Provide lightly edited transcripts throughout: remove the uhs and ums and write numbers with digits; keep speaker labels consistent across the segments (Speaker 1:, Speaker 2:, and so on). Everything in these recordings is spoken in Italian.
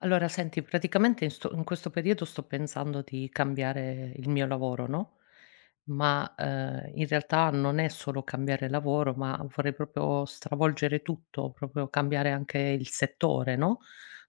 Speaker 1: Allora, senti, praticamente in questo periodo sto pensando di cambiare il mio lavoro, no, ma, in realtà non è solo cambiare lavoro, ma vorrei proprio stravolgere tutto, proprio cambiare anche il settore, no,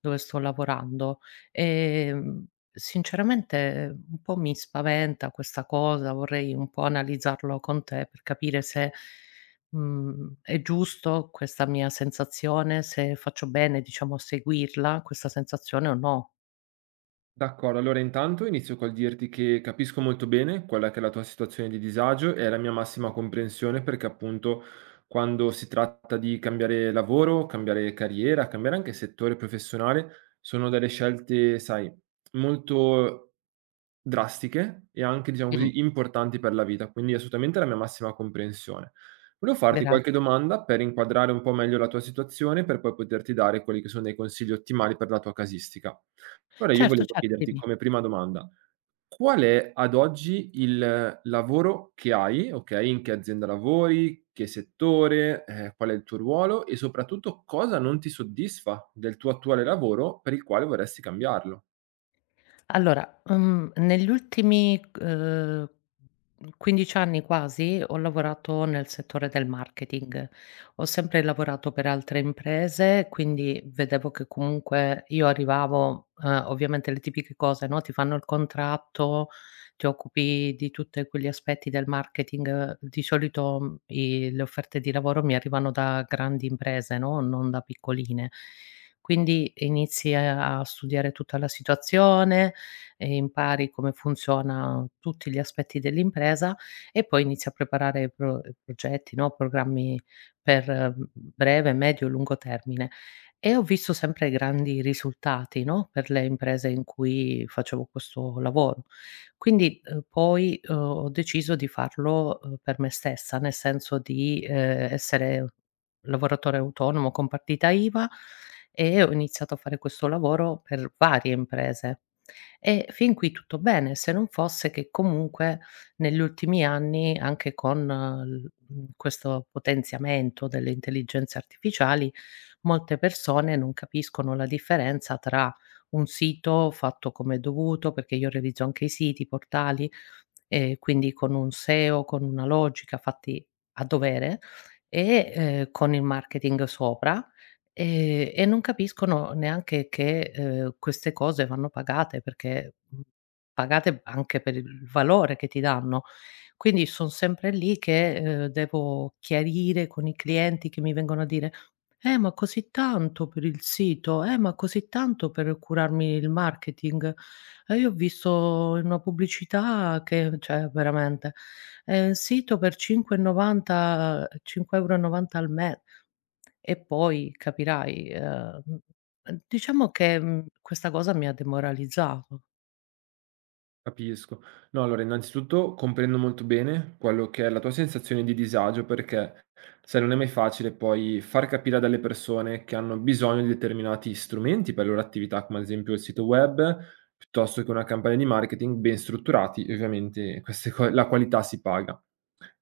Speaker 1: dove sto lavorando. Sinceramente un po' mi spaventa questa cosa, vorrei un po' analizzarlo con te per capire se è giusto questa mia sensazione? Se faccio bene, diciamo, a seguirla, questa sensazione o no?
Speaker 2: D'accordo, allora intanto inizio col dirti che capisco molto bene quella che è la tua situazione di disagio e la mia massima comprensione perché appunto quando si tratta di cambiare lavoro, cambiare carriera, cambiare anche settore professionale, sono delle scelte, sai, molto drastiche e anche, diciamo
Speaker 1: Mh.
Speaker 2: così, importanti per la vita, quindi assolutamente la mia massima comprensione. Volevo farti qualche
Speaker 1: Grazie.
Speaker 2: domanda per inquadrare un po' meglio la tua situazione, per poi poterti dare quelli che sono dei consigli ottimali per la tua casistica. Allora io
Speaker 1: Certo,
Speaker 2: volevo
Speaker 1: certo,
Speaker 2: chiederti
Speaker 1: dimmi.
Speaker 2: come prima domanda: qual è ad oggi il lavoro che hai, okay, in che azienda lavori, che settore, qual è il tuo ruolo e soprattutto cosa non ti soddisfa del tuo attuale lavoro per il quale vorresti cambiarlo?
Speaker 1: Allora, negli ultimi, 15 anni quasi, ho lavorato nel settore del marketing. Ho sempre lavorato per altre imprese, quindi vedevo che comunque io arrivavo, ovviamente le tipiche cose, no, ti fanno il contratto, ti occupi di tutte quegli aspetti del marketing. Di solito, i le offerte di lavoro mi arrivano da grandi imprese, no, non da piccoline. Quindi inizi a studiare tutta la situazione, e impari come funziona tutti gli aspetti dell'impresa e poi inizi a preparare progetti, no, programmi per, breve, medio e lungo termine. E ho visto sempre grandi risultati, no, per le imprese in cui facevo questo lavoro. Quindi, poi, ho deciso di farlo, per me stessa, nel senso di, essere lavoratore autonomo con partita IVA e ho iniziato a fare questo lavoro per varie imprese. E fin qui tutto bene, se non fosse che comunque negli ultimi anni, anche con l questo potenziamento delle intelligenze artificiali, molte persone non capiscono la differenza tra un sito fatto come è dovuto, perché io realizzo anche i siti, i portali, quindi con un SEO, con una logica fatti a dovere e, con il marketing sopra. E non capiscono neanche che, queste cose vanno pagate, perché, pagate anche per il valore che ti danno. Quindi son sempre lì che, devo chiarire con i clienti che mi vengono a dire: ma così tanto per il sito, ma così tanto per curarmi il marketing. Io ho visto in una pubblicità che", cioè veramente, sito per 5,90 €, al me". E poi capirai, diciamo che, questa cosa mi ha demoralizzato.
Speaker 2: Capisco. No, allora innanzitutto comprendo molto bene quello che è la tua sensazione di disagio perché, sai, non è mai facile poi far capire a delle persone che hanno bisogno di determinati strumenti per le loro attività, come ad esempio il sito web, piuttosto che una campagna di marketing ben strutturati, e ovviamente queste la qualità si paga.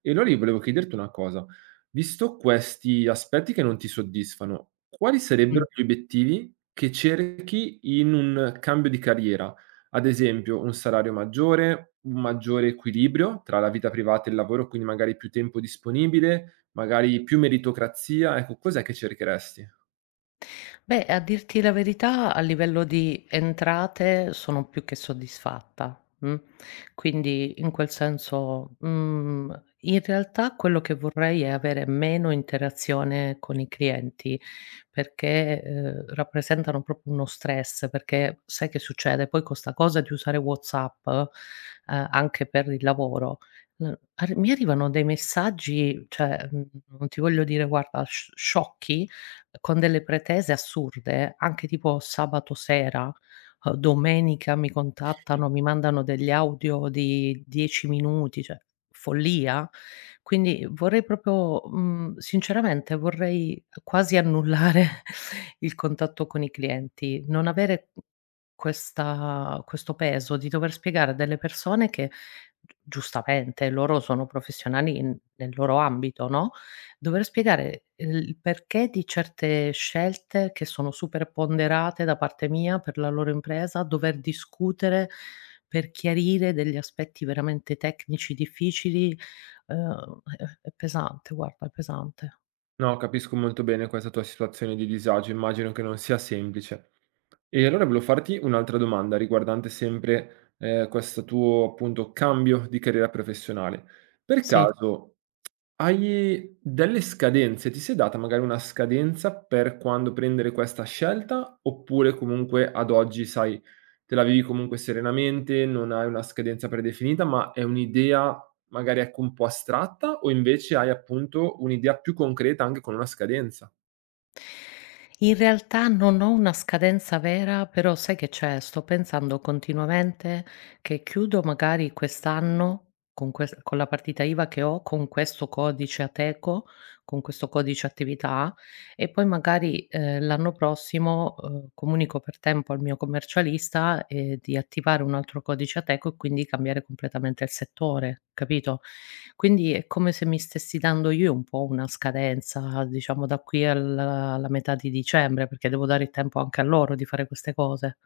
Speaker 2: E allora io volevo chiederti una cosa, visto questi aspetti che non ti soddisfano, quali sarebbero gli obiettivi che cerchi in un cambio di carriera? Ad esempio un salario maggiore, un maggiore equilibrio tra la vita privata e il lavoro, quindi magari più tempo disponibile, magari più meritocrazia. Ecco, cos'è che cercheresti?
Speaker 1: Beh, a dirti la verità, a livello di entrate sono più che soddisfatta. Quindi in quel senso, in realtà quello che vorrei è avere meno interazione con i clienti, perché, rappresentano proprio uno stress. Perché sai che succede? Poi con 'sta cosa di usare WhatsApp, anche per il lavoro, ar mi arrivano dei messaggi, cioè, non ti voglio dire, guarda, sc sciocchi, con delle pretese assurde, anche tipo sabato sera, domenica mi contattano, mi mandano degli audio di 10 minuti, cioè follia. Quindi vorrei proprio, sinceramente vorrei quasi annullare il contatto con i clienti, non avere questa questo peso di dover spiegare a delle persone che, g giustamente, loro sono professionali in nel loro ambito, no. Dover spiegare il perché di certe scelte che sono super ponderate da parte mia per la loro impresa, dover discutere per chiarire degli aspetti veramente tecnici difficili, uhm, è è pesante, guarda, è pesante.
Speaker 2: No, capisco molto bene questa tua situazione di disagio, immagino che non sia semplice. E allora volevo farti un'altra domanda riguardante sempre, questo tuo, appunto, cambio di carriera professionale. Per
Speaker 1: Sì.
Speaker 2: caso hai delle scadenze? Ti sei data magari una scadenza per quando prendere questa scelta? Oppure comunque ad oggi, sai, te la vivi comunque serenamente, non hai una scadenza predefinita, ma è un'idea magari ecco un po' astratta o invece hai appunto un'idea più concreta anche con una scadenza?
Speaker 1: In realtà non ho una scadenza vera, però sai che c'è? Sto pensando continuamente che chiudo magari quest'anno con ques con la partita IVA che ho, con questo codice Ateco, con questo codice attività, e poi magari, l'anno prossimo, comunico per tempo al mio commercialista, di attivare un altro codice Ateco e quindi cambiare completamente il settore, capito? Quindi è come se mi stessi dando io un po' una scadenza, diciamo da qui al alla metà di dicembre, perché devo dare il tempo anche a loro di fare queste cose.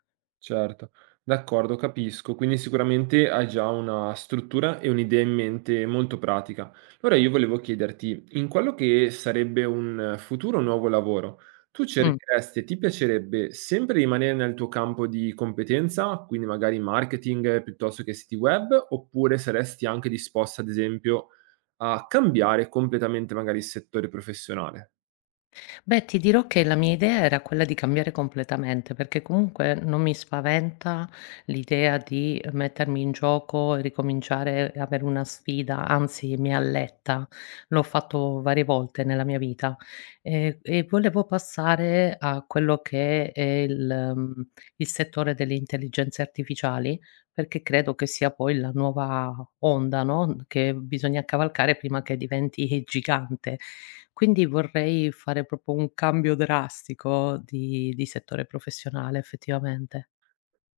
Speaker 2: Certo, d'accordo, capisco. Quindi sicuramente hai già una struttura e un'idea in mente molto pratica. Ora io volevo chiederti, in quello che sarebbe un futuro nuovo lavoro, tu
Speaker 1: Mh.
Speaker 2: cercheresti e ti piacerebbe sempre rimanere nel tuo campo di competenza, quindi magari marketing piuttosto che siti web, oppure saresti anche disposta, ad esempio, a cambiare completamente magari il settore professionale?
Speaker 1: Beh, ti dirò che la mia idea era quella di cambiare completamente, perché comunque non mi spaventa l'idea di mettermi in gioco e ricominciare e avere una sfida, anzi mi alletta. L'ho fatto varie volte nella mia vita. E volevo passare a quello che è il settore delle intelligenze artificiali, perché credo che sia poi la nuova onda, no, che bisogna cavalcare prima che diventi gigante. Quindi vorrei fare proprio un cambio drastico di settore professionale, effettivamente.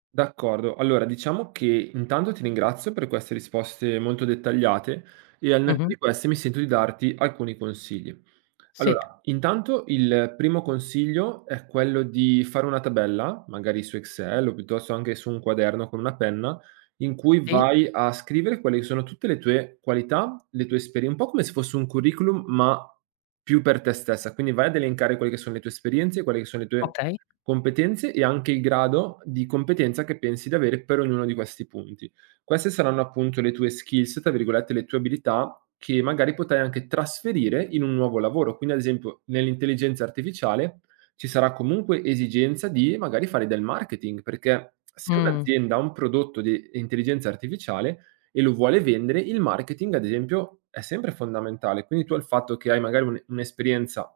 Speaker 2: D'accordo. Allora, diciamo che intanto ti ringrazio per queste risposte molto dettagliate e al netto
Speaker 1: Mh-mh.
Speaker 2: di queste mi sento di darti alcuni consigli.
Speaker 1: Sì,
Speaker 2: Allora, intanto il primo consiglio è quello di fare una tabella, magari su Excel o piuttosto anche su un quaderno con una penna, in cui
Speaker 1: sì,
Speaker 2: vai a scrivere quelle che sono tutte le tue qualità, le tue esperien un po' come se fosse un curriculum, ma più per te stessa. Quindi vai ad elencare quelle che sono le tue esperienze, quelle che sono le tue
Speaker 1: okay.
Speaker 2: competenze e anche il grado di competenza che pensi di avere per ognuno di questi punti. Queste saranno appunto le tue skills, tra virgolette, le tue abilità che magari potrai anche trasferire in un nuovo lavoro. Quindi, ad esempio, nell'intelligenza artificiale ci sarà comunque esigenza di magari fare del marketing, perché se
Speaker 1: Mh,
Speaker 2: un'azienda ha un prodotto di intelligenza artificiale e lo vuole vendere, il marketing, ad esempio, è sempre fondamentale. Quindi tu il fatto che hai magari un'esperienza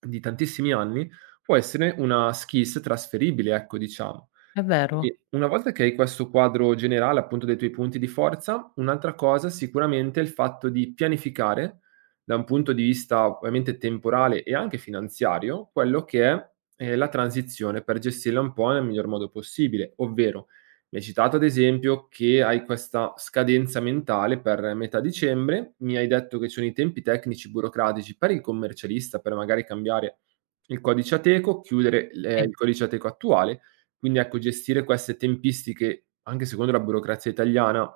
Speaker 2: di tantissimi anni può essere una skills trasferibile, ecco, diciamo.
Speaker 1: è vero.
Speaker 2: Quindi una volta che hai questo quadro generale, appunto, dei tuoi punti di forza, un'altra cosa sicuramente è il fatto di pianificare, da un punto di vista ovviamente temporale e anche finanziario, quello che è, la transizione per gestirla un po' nel miglior modo possibile. Ovvero, mi hai citato ad esempio che hai questa scadenza mentale per metà dicembre, mi hai detto che ci sono i tempi tecnici burocratici per il commercialista, per magari cambiare il codice Ateco, chiudere l
Speaker 1: Sì,
Speaker 2: il codice Ateco attuale, quindi ecco, gestire queste tempistiche, anche secondo la burocrazia italiana,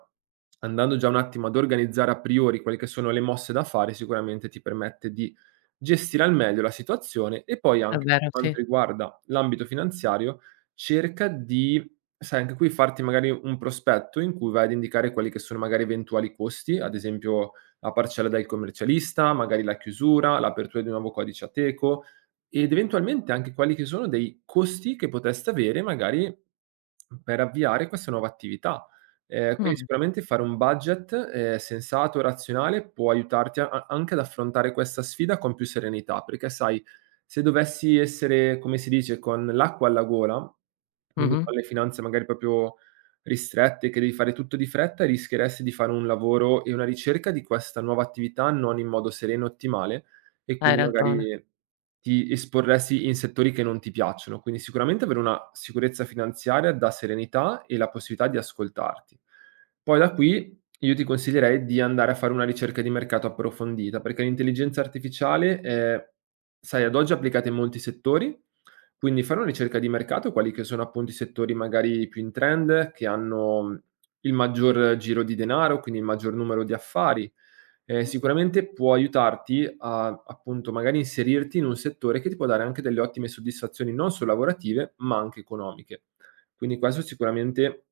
Speaker 2: andando già un attimo ad organizzare a priori quelle che sono le mosse da fare, sicuramente ti permette di gestire al meglio la situazione e poi
Speaker 1: è
Speaker 2: anche per
Speaker 1: vero, sì.
Speaker 2: quanto riguarda l'ambito finanziario, cerca di, sai, anche qui farti magari un prospetto in cui vai ad indicare quelli che sono magari eventuali costi, ad esempio la parcella del commercialista, magari la chiusura, l'apertura di un nuovo codice Ateco, ed eventualmente anche quelli che sono dei costi che potreste avere magari per avviare questa nuova attività. Quindi
Speaker 1: Mh,
Speaker 2: sicuramente fare un budget, sensato, e razionale, può aiutarti a anche ad affrontare questa sfida con più serenità, perché sai, se dovessi essere, come si dice, con l'acqua alla gola, quindi
Speaker 1: mh-mh.
Speaker 2: con le finanze magari proprio ristrette, che devi fare tutto di fretta, rischieresti di fare un lavoro e una ricerca di questa nuova attività non in modo sereno e ottimale e
Speaker 1: Hai
Speaker 2: quindi
Speaker 1: ragione.
Speaker 2: magari ti esporresti in settori che non ti piacciono, quindi sicuramente avere una sicurezza finanziaria dà serenità e la possibilità di ascoltarti. Poi da qui io ti consiglierei di andare a fare una ricerca di mercato approfondita, perché l'intelligenza artificiale è, sai, ad oggi applicata in molti settori, quindi fare una ricerca di mercato, quali che sono appunto i settori magari più in trend, che hanno il maggior giro di denaro, quindi il maggior numero di affari, sicuramente può aiutarti a, appunto, magari inserirti in un settore che ti può dare anche delle ottime soddisfazioni, non solo lavorative, ma anche economiche. Quindi questo è sicuramente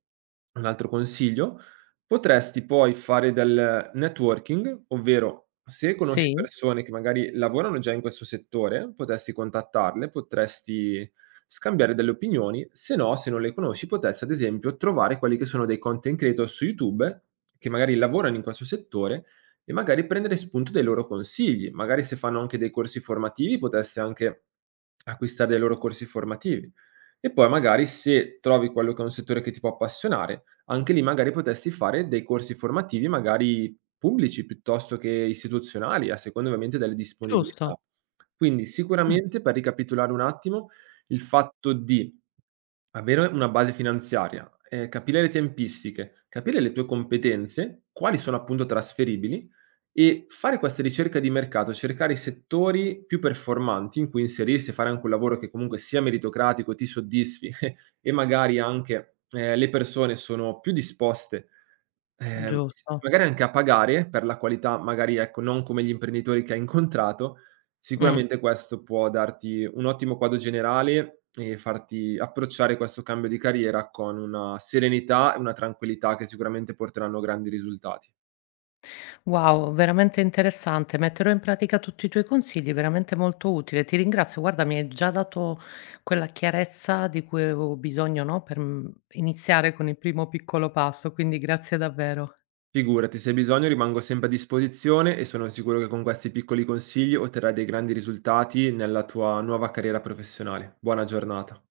Speaker 2: un altro consiglio. Potresti poi fare del networking, ovvero se conosci
Speaker 1: Sì,
Speaker 2: persone che magari lavorano già in questo settore, potresti contattarle, potresti scambiare delle opinioni, se no, se non le conosci, potresti ad esempio trovare quelli che sono dei content creator su YouTube che magari lavorano in questo settore e magari prendere spunto dai loro consigli. Magari se fanno anche dei corsi formativi, potresti anche acquistare dei loro corsi formativi. E poi magari se trovi quello che è un settore che ti può appassionare, anche lì magari potresti fare dei corsi formativi, magari pubblici piuttosto che istituzionali, a seconda ovviamente delle
Speaker 1: giusto.
Speaker 2: disponibilità. Quindi
Speaker 1: Mh,
Speaker 2: sicuramente, per ricapitolare un attimo, il fatto di avere una base finanziaria, capire le tempistiche, capire le tue competenze, quali sono appunto trasferibili e fare queste ricerche di mercato, cercare i settori più performanti in cui inserirsi e fare anche un lavoro che comunque sia meritocratico, ti soddisfi e magari anche, le persone sono più disposte, s
Speaker 1: giusto.
Speaker 2: magari anche a pagare per la qualità, magari ecco, non come gli imprenditori che hai incontrato,
Speaker 1: Mh.
Speaker 2: sicuramente questo può darti un ottimo quadro generale e farti approcciare questo cambio di carriera con una serenità e una tranquillità che sicuramente porteranno grandi risultati.
Speaker 1: Wow, veramente interessante. Metterò in pratica tutti i tuoi consigli, veramente molto utile. Ti ringrazio. Guarda, mi hai già dato quella chiarezza di cui avevo bisogno, no? Per iniziare con il primo piccolo passo. Quindi grazie davvero.
Speaker 2: Figurati, se hai bisogno rimango sempre a disposizione e sono sicuro che con questi piccoli consigli otterrai dei grandi risultati nella tua nuova carriera professionale. Buona giornata.